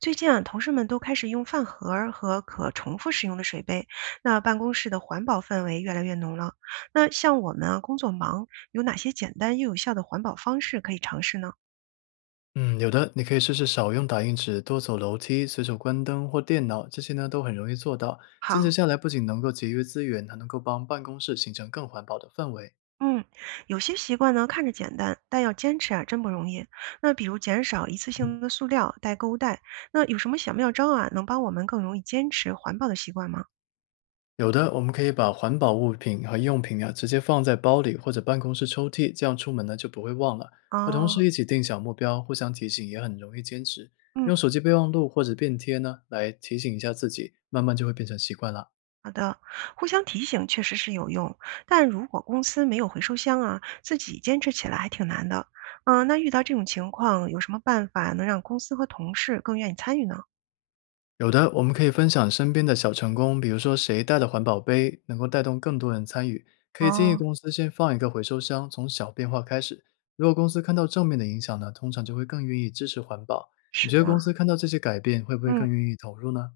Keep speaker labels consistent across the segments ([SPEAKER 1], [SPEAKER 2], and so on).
[SPEAKER 1] 最近啊，同事们都开始用饭盒儿和可重复使用的水杯，那办公室的环保氛围越来越浓了。那像我们啊，工作忙，有哪些简单又有效的环保方式可以尝试呢？
[SPEAKER 2] 嗯，有的，你可以试试少用打印纸，多走楼梯，随手关灯或电脑，这些呢都很容易做到。坚持
[SPEAKER 1] 好。
[SPEAKER 2] 下来，不仅能够节约资源，还能够帮办公室形成更环保的氛围。
[SPEAKER 1] 嗯，有些习惯呢看着简单，但要坚持啊真不容易。那比如减少一次性的塑料、袋、购物袋，那有什么小妙招啊，能帮我们更容易坚持环保的习惯吗？
[SPEAKER 2] 有的，我们可以把环保物品和用品啊直接放在包里或者办公室抽屉，这样出门呢就不会忘了。和同
[SPEAKER 1] 哦。
[SPEAKER 2] 事一起定小目标，互相提醒也很容易坚持。
[SPEAKER 1] 嗯。
[SPEAKER 2] 用手机备忘录或者便贴呢来提醒一下自己，慢慢就会变成习惯了。
[SPEAKER 1] 好的，互相提醒确实是有用，但如果公司没有回收箱啊，自己坚持起来还挺难的。嗯，那遇到这种情况，有什么办法能让公司和同事更愿意参与呢？
[SPEAKER 2] 有的，我们可以分享身边的小成功，比如说谁带的环保杯，能够带动更多人参与。可以建议
[SPEAKER 1] 哦，
[SPEAKER 2] 公司先放一个回收箱，从小变化开始。如果公司看到正面的影响呢，通常就会更愿意支持环保。你
[SPEAKER 1] 是
[SPEAKER 2] 觉得
[SPEAKER 1] 的。
[SPEAKER 2] 公司看到这些改变，会不会
[SPEAKER 1] 嗯，
[SPEAKER 2] 更愿意投入呢？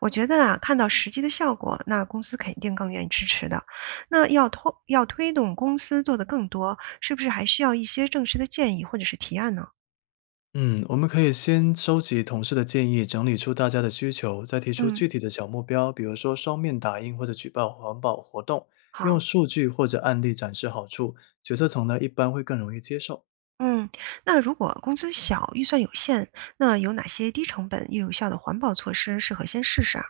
[SPEAKER 1] 我觉得啊，看到实际的效果，那公司肯定更愿意支持的。那要推动公司做得更多，是不是还需要一些正式的建议或者是提案呢？
[SPEAKER 2] 嗯，我们可以先收集同事的建议，整理出大家的需求，再提出
[SPEAKER 1] 嗯，
[SPEAKER 2] 具体的小目标，比如说双面打印或者举办环保活动，用
[SPEAKER 1] 好。
[SPEAKER 2] 数据或者案例展示好处。决策层呢，一般会更容易接受。
[SPEAKER 1] 嗯，那如果工资小，预算有限，那有哪些低成本又有效的环保措施适合先试试啊？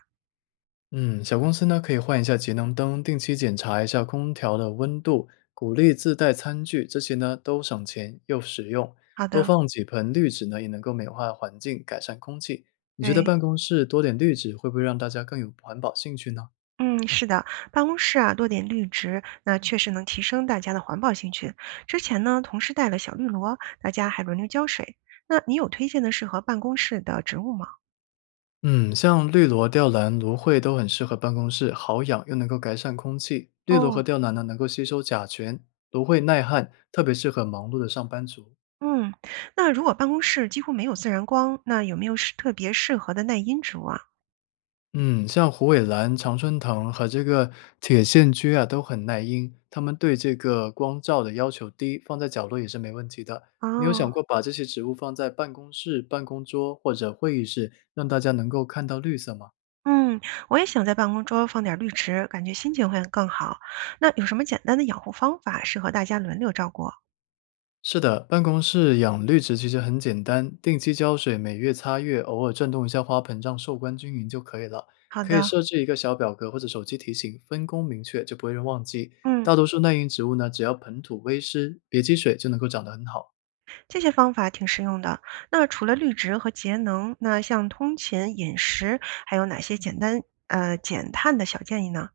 [SPEAKER 2] 嗯，小公司呢可以换一下节能灯，定期检查一下空调的温度，鼓励自带餐具，这些呢都省钱又实用。
[SPEAKER 1] 好
[SPEAKER 2] 多
[SPEAKER 1] 的。
[SPEAKER 2] 放几盆绿植呢，也能够美化环境，改善空气。你觉得
[SPEAKER 1] 对，
[SPEAKER 2] 办公室多点绿植会不会让大家更有环保兴趣呢？
[SPEAKER 1] 嗯，是的，办公室啊多点绿植，那确实能提升大家的环保兴趣。之前呢，同事带了小绿萝，大家还轮流浇水。那你有推荐的适合办公室的植物吗？
[SPEAKER 2] 嗯，像绿萝、吊兰、芦荟都很适合办公室，好养又能够改善空气。绿萝和
[SPEAKER 1] 哦。
[SPEAKER 2] 吊兰呢能够吸收甲醛，芦荟耐旱，特别适合忙碌的上班族。
[SPEAKER 1] 嗯，那如果办公室几乎没有自然光，那有没有特别适合的耐阴植物啊？
[SPEAKER 2] 嗯，像虎尾兰、常春藤和铁线蕨啊，都很耐阴，它们对这个光照的要求低，放在角落也是没问题的。你有想
[SPEAKER 1] 哦。
[SPEAKER 2] 过把这些植物放在办公室、办公桌或者会议室，让大家能够看到绿色吗？
[SPEAKER 1] 嗯，我也想在办公桌放点绿植，感觉心情会更好。那有什么简单的养护方法适合大家轮流照顾？
[SPEAKER 2] 是的，办公室养绿植其实很简单，定期浇水，每月擦月，偶尔转动一下花盆，让受光均匀就可以了。
[SPEAKER 1] 好
[SPEAKER 2] 可
[SPEAKER 1] 的。
[SPEAKER 2] 以设置一个小表格或者手机提醒，分工明确就不会忘记。
[SPEAKER 1] 嗯，
[SPEAKER 2] 大多数耐阴植物呢，只要盆土微湿，别积水就能够长得很好。
[SPEAKER 1] 这些方法挺实用的。那除了绿植和节能，那像通勤、饮食，还有哪些简单减碳的小建议呢？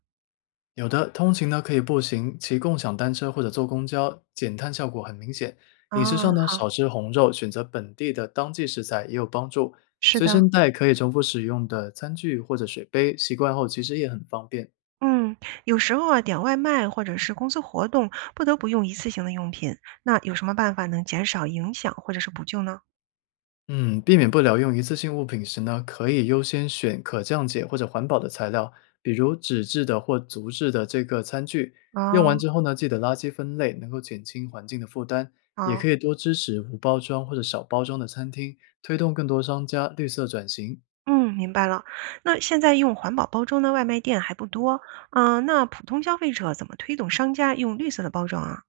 [SPEAKER 2] 有的通勤呢可以步行，骑共享单车或者坐公交，减碳效果很明显。饮食上
[SPEAKER 1] 啊，
[SPEAKER 2] 呢，
[SPEAKER 1] 好，
[SPEAKER 2] 少吃红肉，选择本地的当季食材也有帮助。
[SPEAKER 1] 是
[SPEAKER 2] 随
[SPEAKER 1] 的。
[SPEAKER 2] 身带可以重复使用的餐具或者水杯，习惯后其实也很方便。
[SPEAKER 1] 嗯，有时候啊，点外卖或者是公司活动，不得不用一次性的用品，那有什么办法能减少影响或者是补救呢？
[SPEAKER 2] 嗯，避免不了用一次性物品时呢，可以优先选可降解或者环保的材料，比如纸质的或竹制的餐具。用完
[SPEAKER 1] 啊，
[SPEAKER 2] 之后呢，记得垃圾分类，能够减轻环境的负担。也可
[SPEAKER 1] 好。
[SPEAKER 2] 以多支持无包装或者小包装的餐厅，推动更多商家绿色转型。
[SPEAKER 1] 嗯，明白了。那现在用环保包装的外卖店还不多，嗯、那普通消费者怎么推动商家用绿色的包装啊？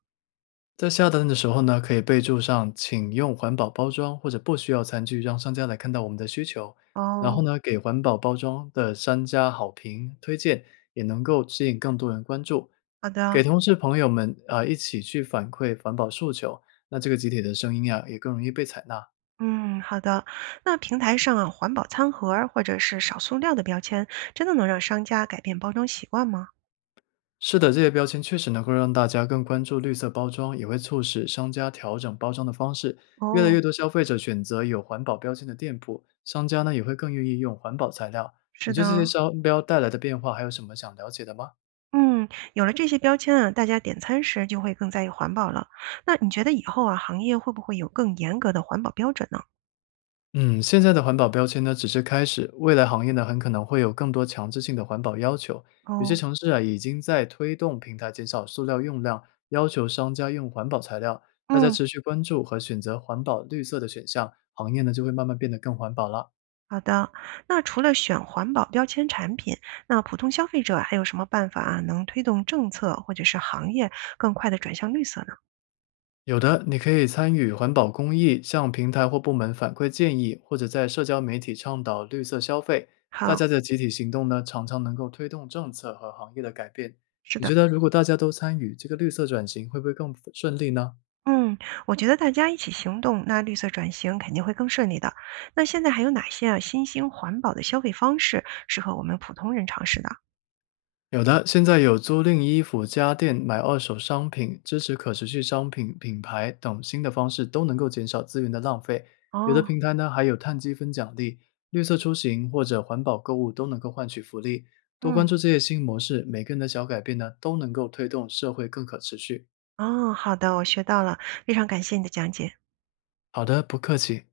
[SPEAKER 2] 在下单的时候呢，可以备注上“请用环保包装”或者“不需要餐具”，让商家来看到我们的需求。然后
[SPEAKER 1] 哦，
[SPEAKER 2] 呢，给环保包装的商家好评推荐，也能够吸引更多人关注。
[SPEAKER 1] 好
[SPEAKER 2] 给
[SPEAKER 1] 的。
[SPEAKER 2] 同事朋友们啊、一起去反馈环保诉求，那这个集体的声音呀、也更容易被采纳。
[SPEAKER 1] 嗯，好的。那平台上啊，环保餐盒儿或者是少塑料的标签，真的能让商家改变包装习惯吗？
[SPEAKER 2] 是的，这些标签确实能够让大家更关注绿色包装，也会促使商家调整包装的方式。越来
[SPEAKER 1] 哦，
[SPEAKER 2] 越多消费者选择有环保标签的店铺，商家呢也会更愿意用环保材料。你
[SPEAKER 1] 是
[SPEAKER 2] 对这些
[SPEAKER 1] 的。
[SPEAKER 2] 商标带来的变化还有什么想了解的吗？
[SPEAKER 1] 嗯，有了这些标签啊，大家点餐时就会更在意环保了。那你觉得以后啊，行业会不会有更严格的环保标准呢？
[SPEAKER 2] 嗯，现在的环保标签呢只是开始，未来行业呢很可能会有更多强制性的环保要求。有些
[SPEAKER 1] 哦。
[SPEAKER 2] 城市啊已经在推动平台减少塑料用量，要求商家用环保材料。大家
[SPEAKER 1] 嗯。
[SPEAKER 2] 持续关注和选择环保绿色的选项，行业呢就会慢慢变得更环保了。
[SPEAKER 1] 好的，那除了选环保标签产品，那普通消费者还有什么办法啊，能推动政策或者是行业更快的转向绿色呢？
[SPEAKER 2] 有的，你可以参与环保公益，向平台或部门反馈建议，或者在社交媒体倡导绿色消费。大家
[SPEAKER 1] 好，
[SPEAKER 2] 的集体行动呢，常常能够推动政策和行业的改变。
[SPEAKER 1] 是
[SPEAKER 2] 你
[SPEAKER 1] 的。
[SPEAKER 2] 觉得，如果大家都参与，这个绿色转型会不会更顺利呢？
[SPEAKER 1] 嗯，我觉得大家一起行动，那绿色转型肯定会更顺利的。那现在还有哪些啊新兴环保的消费方式适合我们普通人尝试的？
[SPEAKER 2] 有的，现在有租赁衣服、家电、买二手商品、支持可持续商品品牌等新的方式，都能够减少资源的浪费。有的
[SPEAKER 1] 哦。
[SPEAKER 2] 平台呢，还有碳积分奖励、绿色出行或者环保购物都能够换取福利。多关
[SPEAKER 1] 嗯，
[SPEAKER 2] 注这些新模式，每个人的小改变呢，都能够推动社会更可持续。
[SPEAKER 1] 哦，好的，我学到了，非常感谢你的讲解。
[SPEAKER 2] 好的，不客气。